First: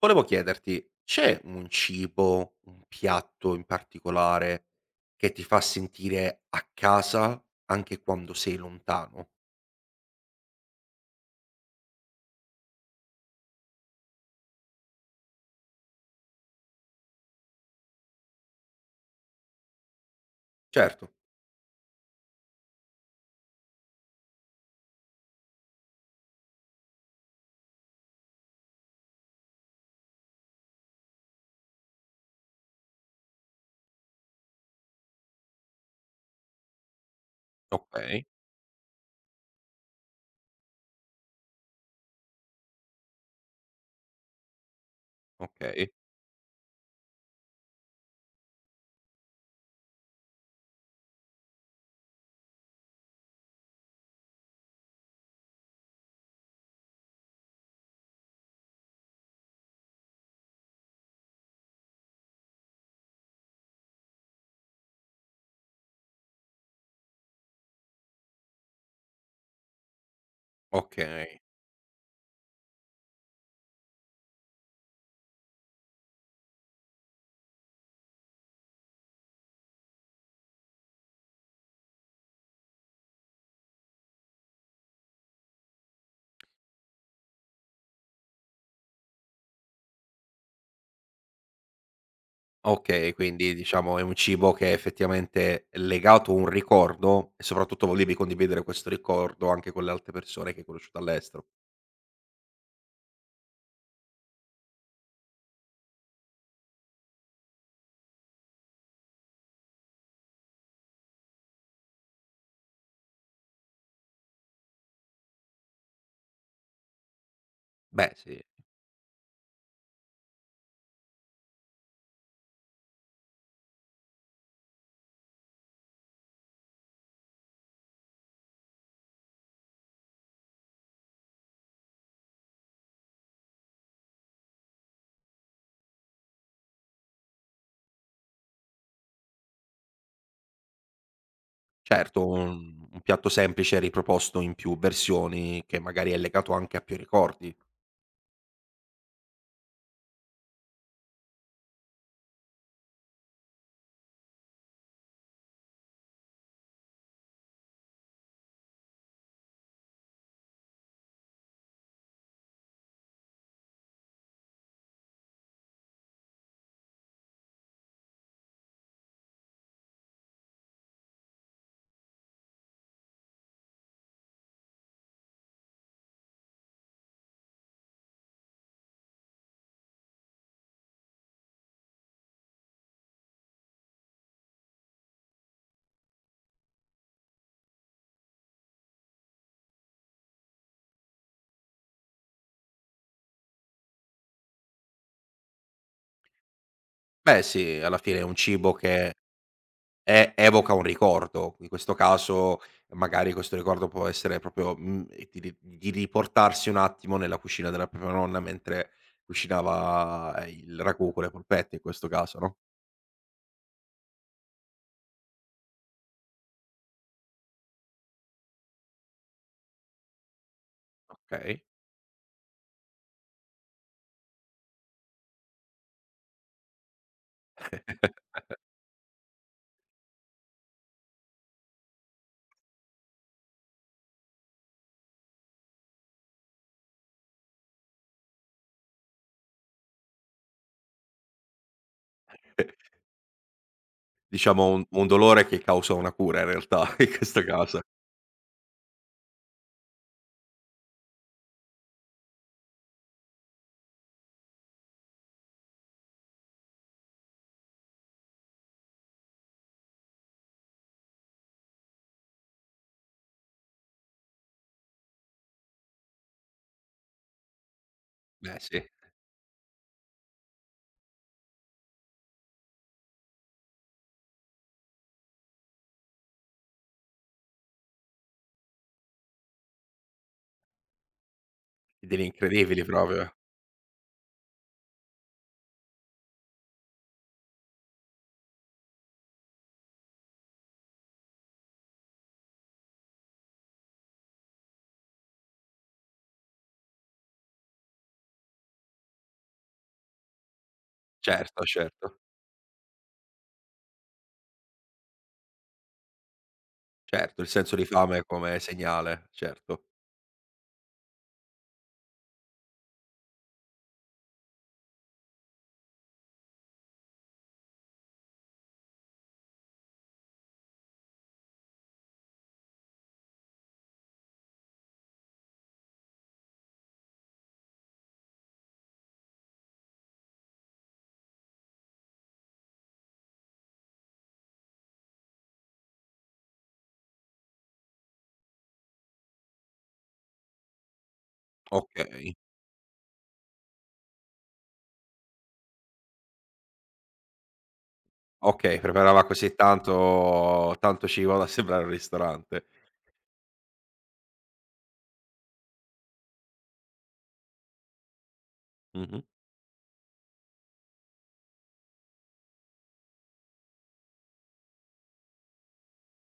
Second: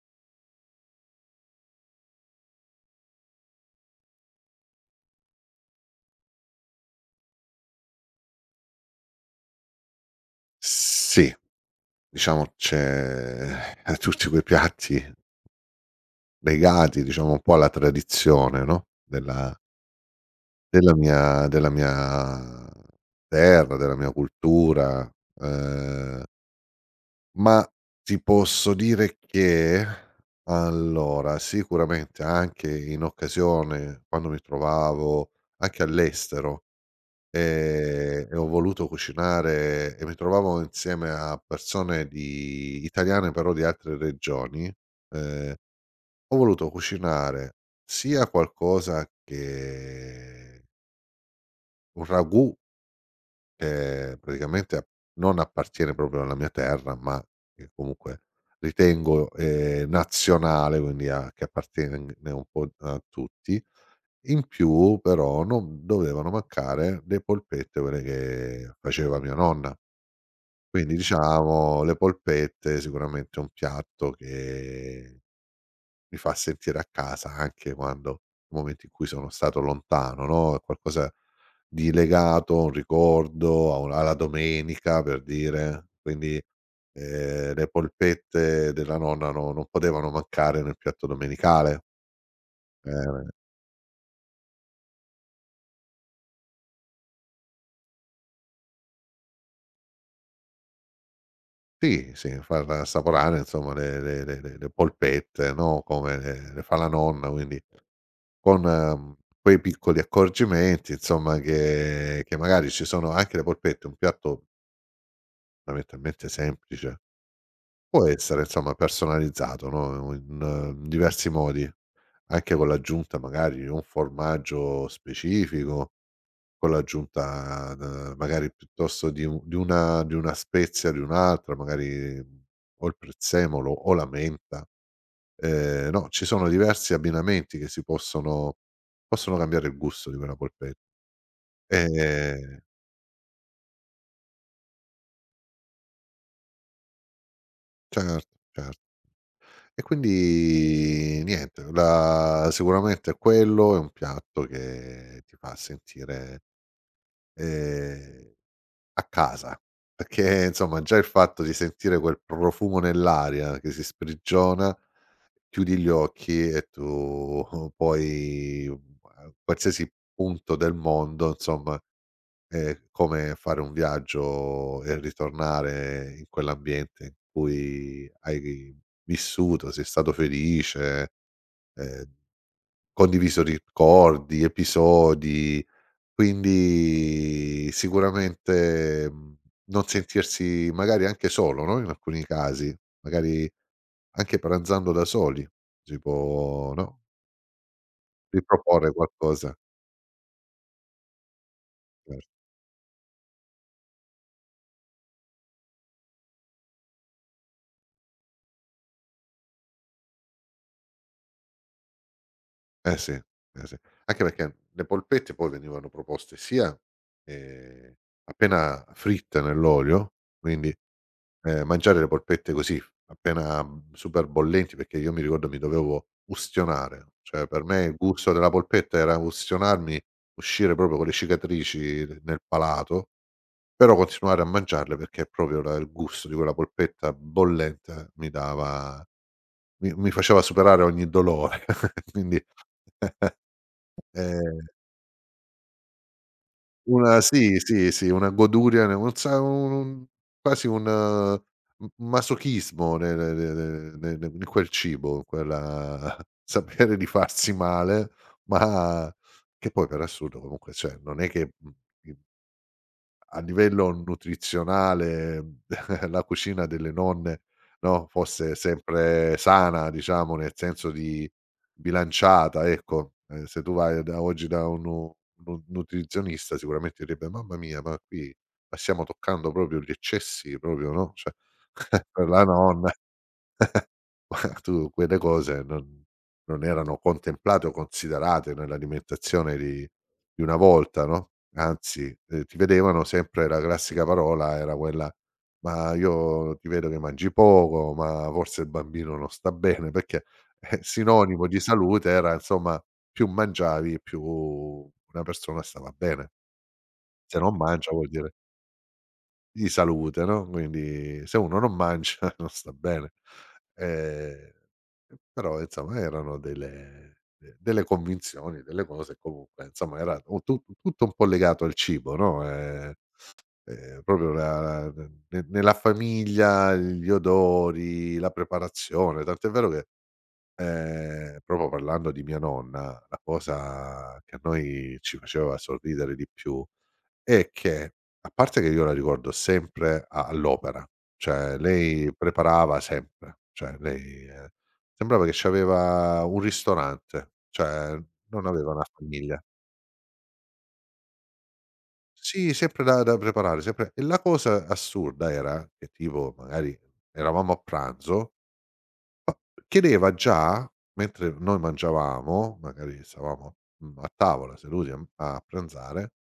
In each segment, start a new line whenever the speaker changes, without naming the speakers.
Volevo chiederti, c'è un cibo, un piatto in particolare che ti fa sentire a casa anche quando sei lontano?
Sì, diciamo c'è tutti quei piatti legati, diciamo, un po' alla tradizione, no, della della
Certo.
mia della mia terra, della mia cultura, ehm, ma ti posso dire che allora, sicuramente anche in occasione, quando mi trovavo anche all'estero.
Okay,
E ho voluto cucinare e mi trovavo insieme a persone di italiane però di altre regioni, ehm,
okay.
ho voluto cucinare sia qualcosa che un ragù che praticamente a non appartiene proprio alla mia terra, ma che comunque ritengo, nazionale, quindi a che appartiene un po' a tutti. In più però non dovevano mancare le polpette, quelle che faceva mia nonna. Quindi
Okay,
diciamo le polpette sicuramente un piatto che mi fa sentire a casa anche quando i momenti in cui sono stato lontano, no, è qualcosa di legato a un ricordo, a un alla domenica, per dire, quindi, le polpette della nonna no non potevano mancare nel piatto domenicale.
okay,
Eh,
quindi diciamo è un cibo che è effettivamente legato a un ricordo e soprattutto volevi condividere questo ricordo anche con le altre persone che hai conosciuto all'estero.
sì, sì, far assaporare insomma le polpette, no, come le fa la nonna, quindi con quei piccoli accorgimenti insomma, che magari ci sono. Anche le polpette, un piatto fondamentalmente semplice, può
Beh
essere
sì.
insomma personalizzato, no, in in diversi modi, anche con l'aggiunta magari di un formaggio specifico, con l'aggiunta d magari piuttosto di un di una spezia, di un'altra, magari, o il prezzemolo o la menta. No, ci sono diversi abbinamenti che si possono cambiare il gusto di quella polpetta.
Certo,
Ehm
un piatto semplice riproposto in più versioni che magari è legato anche a più ricordi.
certo, certo. E quindi niente, la sicuramente quello è un piatto che ti fa sentire, ehm a casa, perché insomma già il fatto di sentire quel profumo nell'aria che si sprigiona, chiudi gli occhi e tu poi a qualsiasi punto del mondo, insomma, è come fare un viaggio e ritornare in quell'ambiente in cui hai vissuto, sei stato felice, ehm, condiviso ricordi, episodi, quindi sicuramente, non sentirsi magari anche solo, no, in alcuni casi, magari anche pranzando da soli si può, no,
Beh sì, alla fine è un cibo
riproporre
che
qualcosa.
evoca un ricordo. In questo
Cer
caso magari questo ricordo può essere proprio, di ri di riportarsi un attimo nella cucina della propria nonna mentre cucinava, il ragù con le polpette in questo caso, no,
Eh sì, eh sì. Anche perché le polpette poi venivano proposte sia, ehm, appena fritte nell'olio, quindi
okay.
Mangiare le polpette così, appena, super bollenti, perché io mi ricordo mi dovevo ustionare, cioè per me il gusto della polpetta era ustionarmi, uscire proprio con le cicatrici n nel palato, però continuare a mangiarle perché proprio la il gusto di quella polpetta bollente mi dava mi faceva superare ogni dolore, quindi ehm
Diciamo un dolore che causa una cura in realtà in
una
questo
sì,
caso.
sì, sì, una goduria, non sa un quasi un m masochismo ne ne ne ne ne in quel cibo, quella sapere di farsi male, ma che poi per assurdo comunque, cioè, non è che, i a livello nutrizionale, la cucina delle nonne, no, fosse
Beh sì,
sempre sana, diciamo, nel senso di bilanciata, ecco. Se tu vai da oggi da uno nutrizionista sicuramente direbbe: "Mamma mia, ma qui ma stiamo toccando proprio gli eccessi proprio, no, cioè,
degli
per la
incredibili
nonna."
proprio.
Ma tu quelle cose non non erano contemplate o considerate nell'alimentazione di una volta, no, anzi, ti vedevano sempre. La classica parola era quella: "Ma io ti vedo che mangi poco, ma forse il bambino non sta bene", perché, sinonimo di
Certo,
salute
certo.
era insomma più mangiavi più una persona stava bene. Se
Certo, il
non
senso di
mangia vuol
fame
dire
come segnale,
di
certo.
salute, no, quindi se uno non mangia non sta bene. Ehm, Però insomma erano delle convinzioni, delle cose comunque insomma era u tu tutto un po' legato al cibo, no, proprio la la- ne nella famiglia, gli odori, la preparazione, tant'è vero che, proprio parlando di mia nonna, la cosa che a noi ci faceva sorridere di più è che a parte che io la ricordo sempre a all'opera, cioè lei
Okay.
preparava sempre, cioè lei, sembrava che c'aveva un ristorante, cioè non aveva
Okay,
una
preparava
famiglia.
così tanto tanto cibo da sembrare un
Sì,
ristorante.
sempre da preparare, sempre. E la cosa assurda era che tipo magari eravamo a pranzo,
Mh-mh.
chiedeva già mentre noi mangiavamo, magari stavamo, a tavola seduti a pranzare.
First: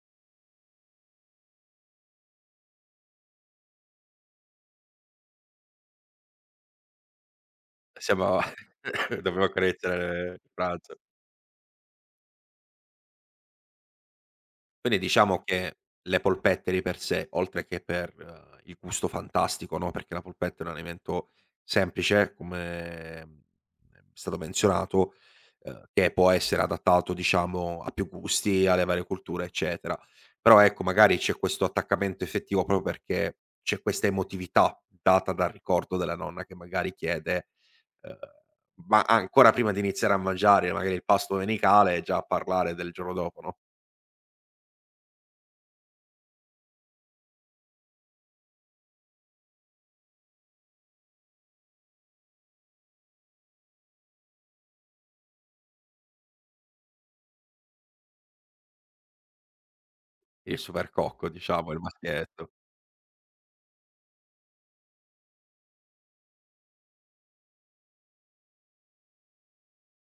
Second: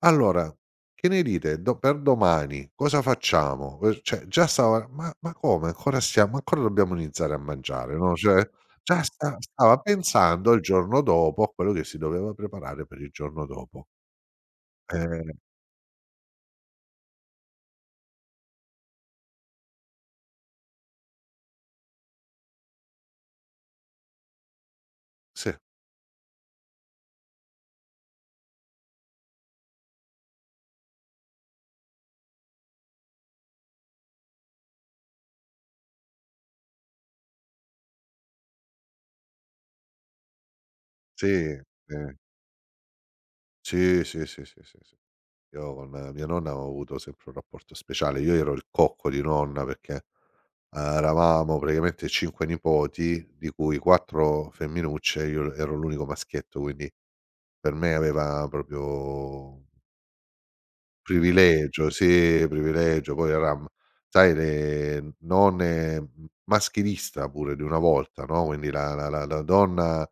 Allora, che ne dite do per domani cosa facciamo? Cioè già stava ma come ancora stiamo ancora dobbiamo iniziare a mangiare, no,
Siamo
cioè già
dovevamo
stava
accarezzare il
pensando il
pranzo.
giorno dopo a quello che si doveva preparare per il giorno dopo.
Quindi
Eh,
diciamo che le polpette di per sé, oltre che per, il gusto fantastico, no, perché la polpetta è un alimento semplice, come, è stato menzionato,
sì,
che può essere adattato diciamo a più gusti, alle varie culture, eccetera. Però ecco, magari c'è questo attaccamento effettivo proprio perché c'è questa emotività data dal ricordo della nonna che magari chiede uhm, ma ancora prima di iniziare a mangiare magari il pasto
sì, sì.
domenicale, già a parlare del giorno dopo, no?
Sì, sì, sì, sì, sì, sì. Io con mia nonna ho avuto sempre un rapporto speciale. Io ero il cocco di nonna perché, eravamo praticamente 5 nipoti, di cui 4 femminucce, io ero l'unico maschietto, quindi per me aveva proprio
Il supercocco diciamo, il
privilegio, sì,
maschietto.
privilegio, poi era m sai le nonne, maschilista pure di una volta, no, quindi la donna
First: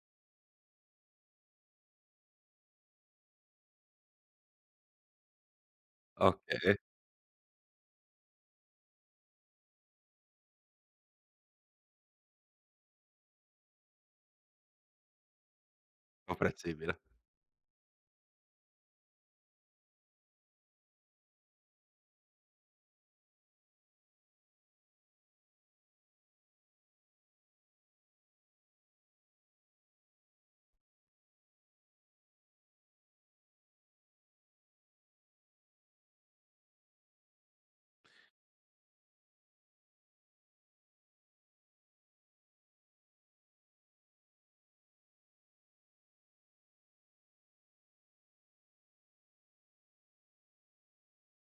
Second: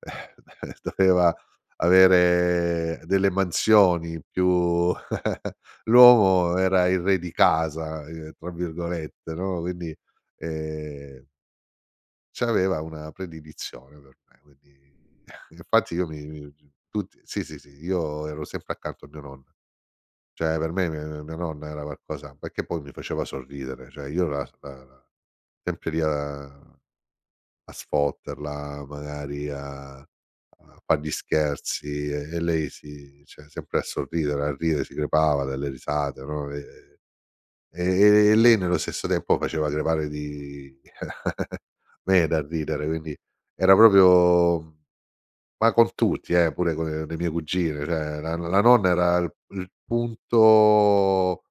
doveva avere delle mansioni più l'uomo
Okay,
era il "re di casa", tra virgolette, no, quindi, ehm c'aveva una predilizione per me, quindi infatti io mi mi
comprensibile.
tutti sì, sì, sì, io ero sempre accanto a mia nonna. Cioè per me mia nonna era qualcosa perché poi mi faceva sorridere, cioè io la la la sempre lì a a sfotterla, magari a a far gli scherzi e lei si cioè sempre a sorridere, a ridere, si crepava dalle risate, no, e lei nello stesso tempo faceva crepare di me dal ridere, quindi era proprio. Ma con tutti, pure con le mie cugine, cioè la nonna era il punto,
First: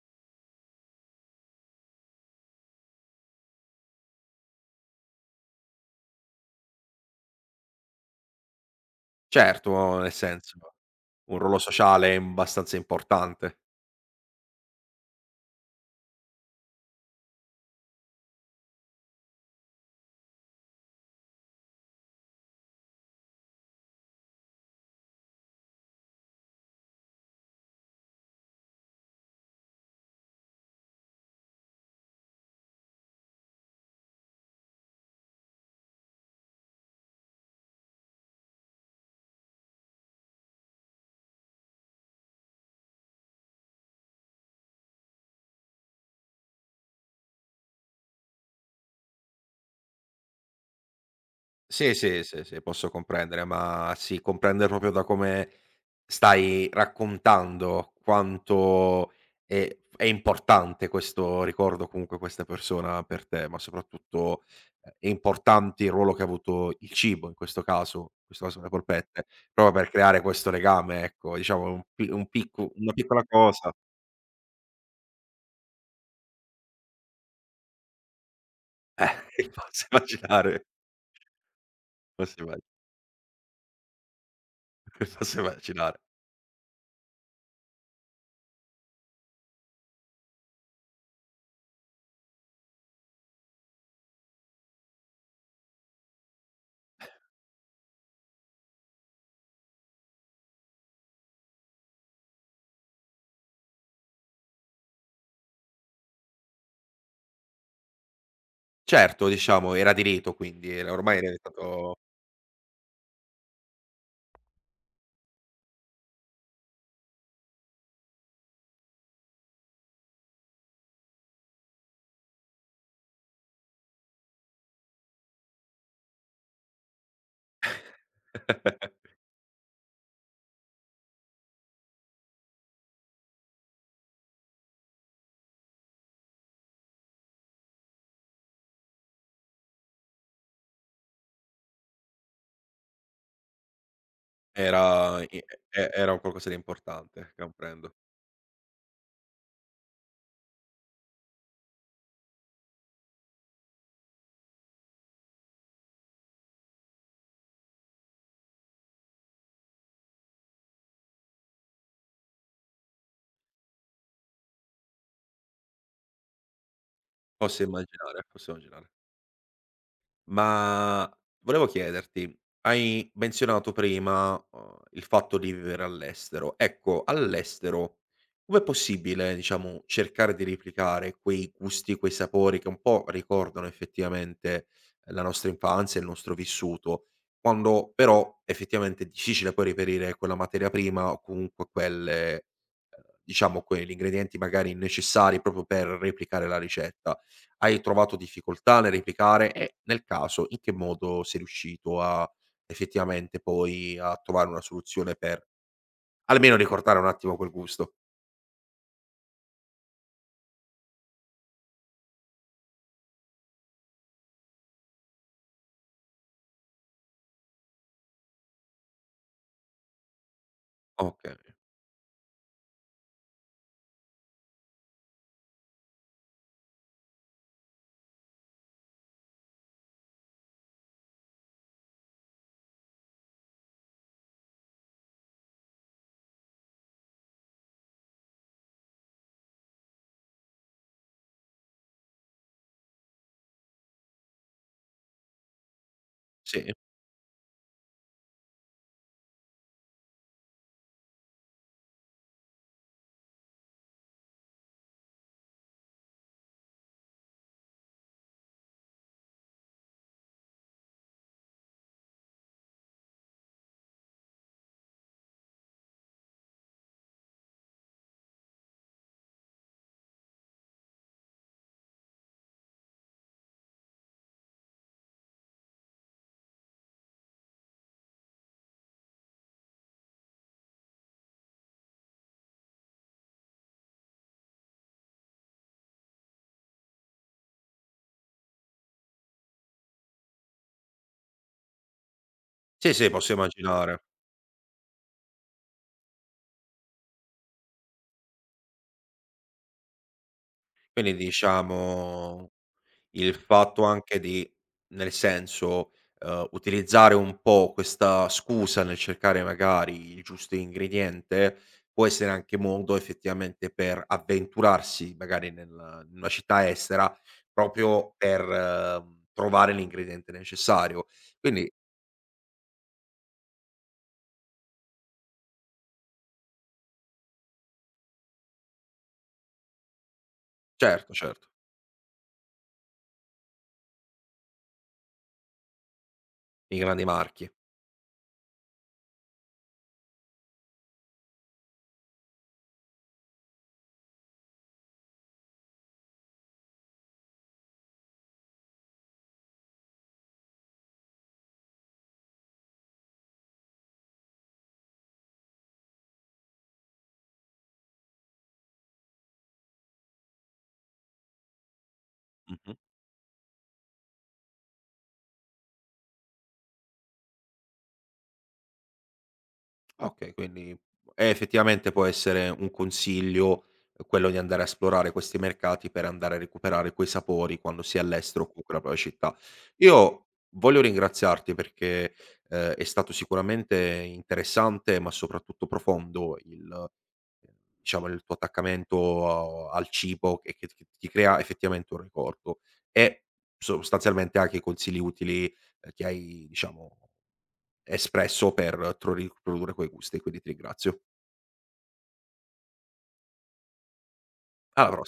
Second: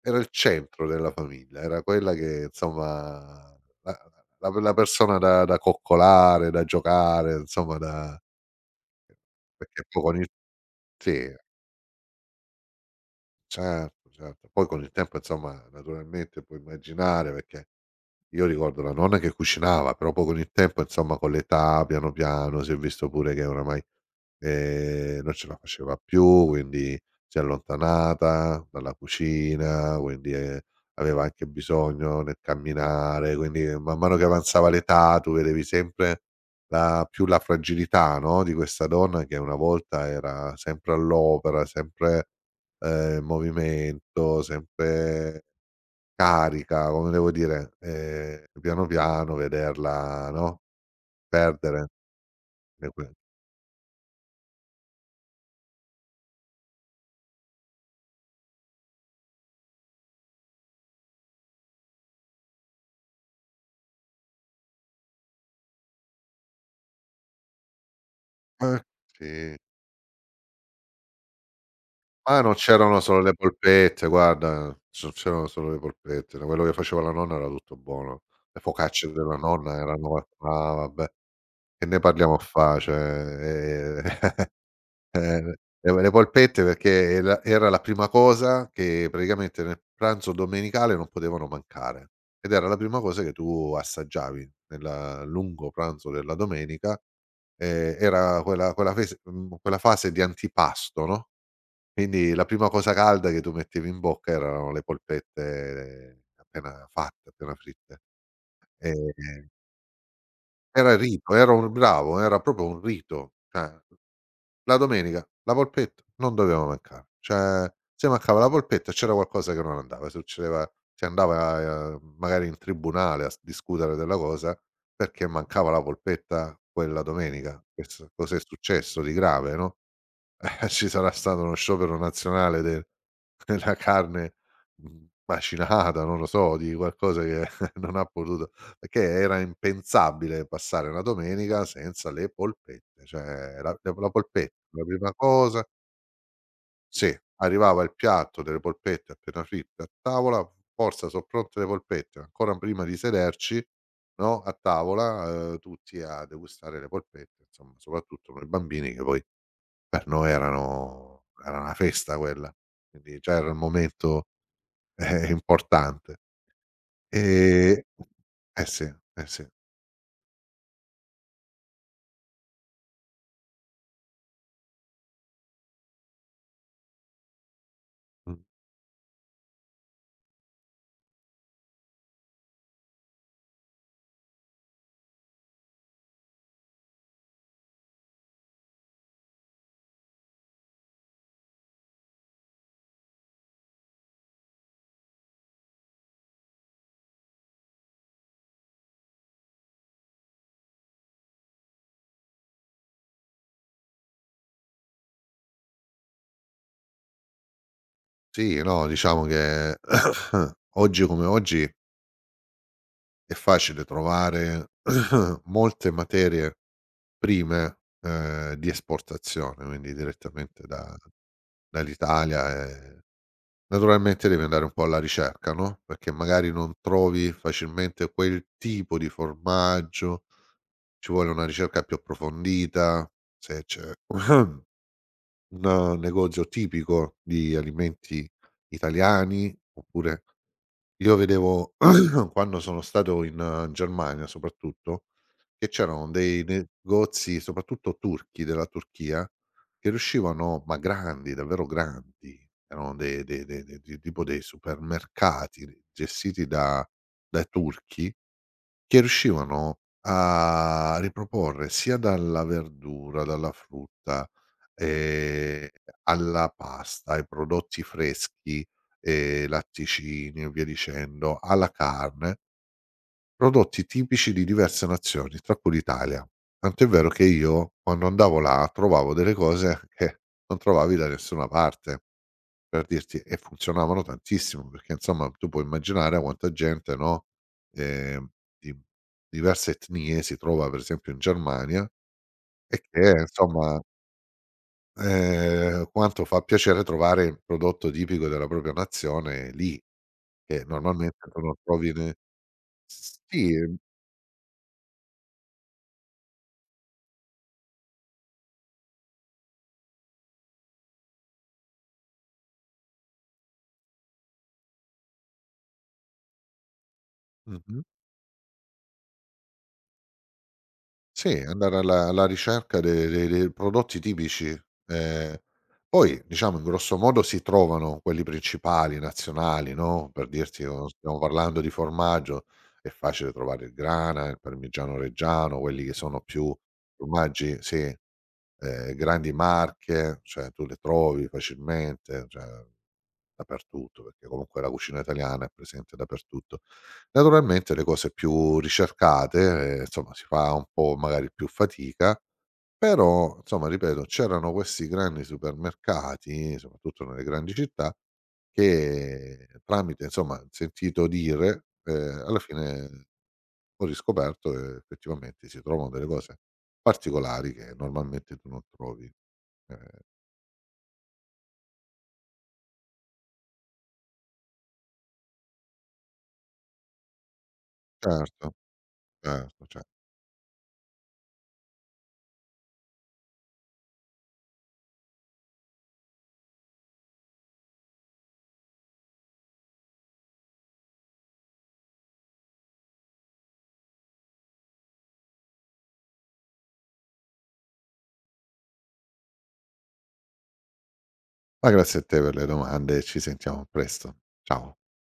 era il centro della famiglia, era quella che insomma la la persona da da coccolare, da giocare, insomma da perché
Certo,
poi
nel
con il
senso,
sì,
un ruolo sociale abbastanza importante.
certo, certo. Poi con il tempo insomma naturalmente puoi immaginare perché io ricordo la nonna che cucinava, però poi con il tempo, insomma, con l'età, piano piano, si è visto pure che oramai, non ce la faceva più, quindi si è allontanata dalla cucina, quindi, aveva anche bisogno nel camminare, quindi man mano che avanzava l'età tu vedevi sempre la fragilità, no, di questa donna che una volta era sempre all'opera, sempre, in movimento, sempre carica, come devo dire, piano piano vederla, no, perdere
Sì, sì, sì, sì, posso
le que
comprendere, ma sì, comprendere proprio da come stai raccontando quanto è importante questo ricordo, comunque questa persona per te, ma soprattutto, è importante il ruolo che ha avuto il cibo in questo caso le
eh,
polpette,
sì.
proprio per creare questo legame, ecco, diciamo un
Ma non
picco una
c'erano solo
piccola
le
cosa.
polpette, guarda, non c'erano solo le polpette, da quello che faceva la nonna era tutto buono. Le focacce
Eh,
della nonna
posso
erano
immaginare,
ma vabbè, che ne parliamo a
posso immagi
fa', cioè,
posso
eh,
immaginare.
le polpette perché era la prima cosa che praticamente nel pranzo domenicale non potevano mancare, ed era la prima cosa che tu assaggiavi nel lungo pranzo della domenica, era quella fese quella fase di antipasto, no, quindi la prima cosa calda che tu mettevi in bocca erano le polpette appena fatte, appena fritte.
Certo,
Ehm,
diciamo era diritto quindi, era
Era il
ormai era
rito, era un
diventato
bravo, era proprio un rito, cioè la domenica la polpetta non doveva mancare, cioè se mancava la polpetta c'era qualcosa che non andava, succedeva si andava, magari in tribunale a s discutere della cosa perché mancava la polpetta quella domenica. Questo cos'è successo di grave, no? Ci sarà stato uno sciopero nazionale del della carne, macinata, non lo so, di qualcosa che non ha potuto, perché era impensabile passare una domenica senza le polpette, cioè la polpetta, la prima
Era i
cosa
e era un qualcosa di
sì,
importante,
arrivava il
comprendo.
piatto delle polpette appena fritte a tavola, forza son pronte le polpette, ancora prima di sederci, no, a tavola, tutti a degustare le polpette, insomma, soprattutto noi bambini che poi per noi era una festa quella, quindi già era un momento, importante.
Posso
Ehm
immaginare, posso
eh sì,
immaginare.
eh sì.
Ma volevo chiederti, hai menzionato prima, il fatto di vivere all'estero. Ecco, all'estero
Mh.
com'è possibile, diciamo, cercare di replicare quei gusti, quei sapori che un po' ricordano effettivamente la nostra infanzia, il nostro vissuto, quando però effettivamente è difficile poi reperire quella materia prima o comunque quelle diciamo quegli ingredienti magari necessari proprio per replicare la ricetta. Hai trovato difficoltà nel replicare e, nel caso, in che modo sei riuscito a effettivamente poi a trovare una soluzione per almeno ricordare un attimo quel gusto?
Sì, no, diciamo che oggi come oggi è facile trovare molte materie prime, di esportazione, quindi direttamente da
Okay.
dall'Italia, naturalmente devi andare un po' alla ricerca, no, perché magari non trovi facilmente quel tipo di formaggio. Ci vuole una ricerca più approfondita, se c'è un negozio tipico di alimenti italiani, oppure io vedevo quando sono stato in Germania soprattutto, che c'erano dei
Sì,
negozi, soprattutto turchi, della Turchia, che riuscivano ma grandi, davvero grandi, erano de de de de tipo dei supermercati gestiti da dai turchi che riuscivano a riproporre sia dalla verdura, dalla frutta, ehm, alla pasta, ai prodotti freschi, latticini e via dicendo, alla carne, prodotti tipici di diverse nazioni, tra cui l'Italia. Tant'è vero che io, quando andavo là, trovavo delle cose che non trovavi da nessuna parte. Per dirti, e funzionavano tantissimo perché insomma tu puoi immaginare a quanta gente, no, ehm, di diverse etnie si trova per esempio in Germania e
sì,
che
sì, posso
insomma,
immaginare.
quanto fa piacere trovare il prodotto tipico della propria nazione lì, che
Quindi
normalmente tu non trovi ne
diciamo
s
il
sì,
fatto anche di nel senso, utilizzare un po' questa scusa nel cercare magari il giusto ingrediente, può essere anche modo effettivamente per avventurarsi magari nel in una città estera,
mh-mh.
proprio per trovare l'ingrediente necessario.
Sì,
Quindi
andare alla ricerca de de dei prodotti tipici, ehm, poi diciamo in grosso modo si trovano quelli principali, nazionali, no, per dirti o
certo,
stiamo
certo,
parlando di formaggio, è facile trovare il grana, il parmigiano reggiano, quelli che sono più
i grandi marchi.
formaggi sì, grandi marche, cioè tu le trovi facilmente, cioè dappertutto, perché comunque la cucina italiana è presente dappertutto. Naturalmente le cose più ricercate, insomma si fa un po' magari più fatica, però insomma ripeto c'erano questi grandi supermercati, soprattutto nelle grandi città, che tramite insomma sentito dire, alla
Mh-mh.
fine ho riscoperto che effettivamente si trovano delle cose particolari che normalmente tu non trovi. Ehm
Okay, quindi effettivamente può essere un consiglio, quello di andare a esplorare questi mercati per andare a recuperare quei sapori quando si è all'estero o
certo,
comunque nella propria città.
certo, cer
Io voglio ringraziarti perché, è stato sicuramente interessante, ma soprattutto profondo il eh, diciamo il tuo attaccamento a al cibo e che t ti crea effettivamente un ricordo e sostanzialmente anche i consigli utili, che hai diciamo espresso per tro riprodurre quei gusti, quindi ti ringrazio.
ma grazie a te per le domande e ci sentiamo presto. Ciao.
Alla pros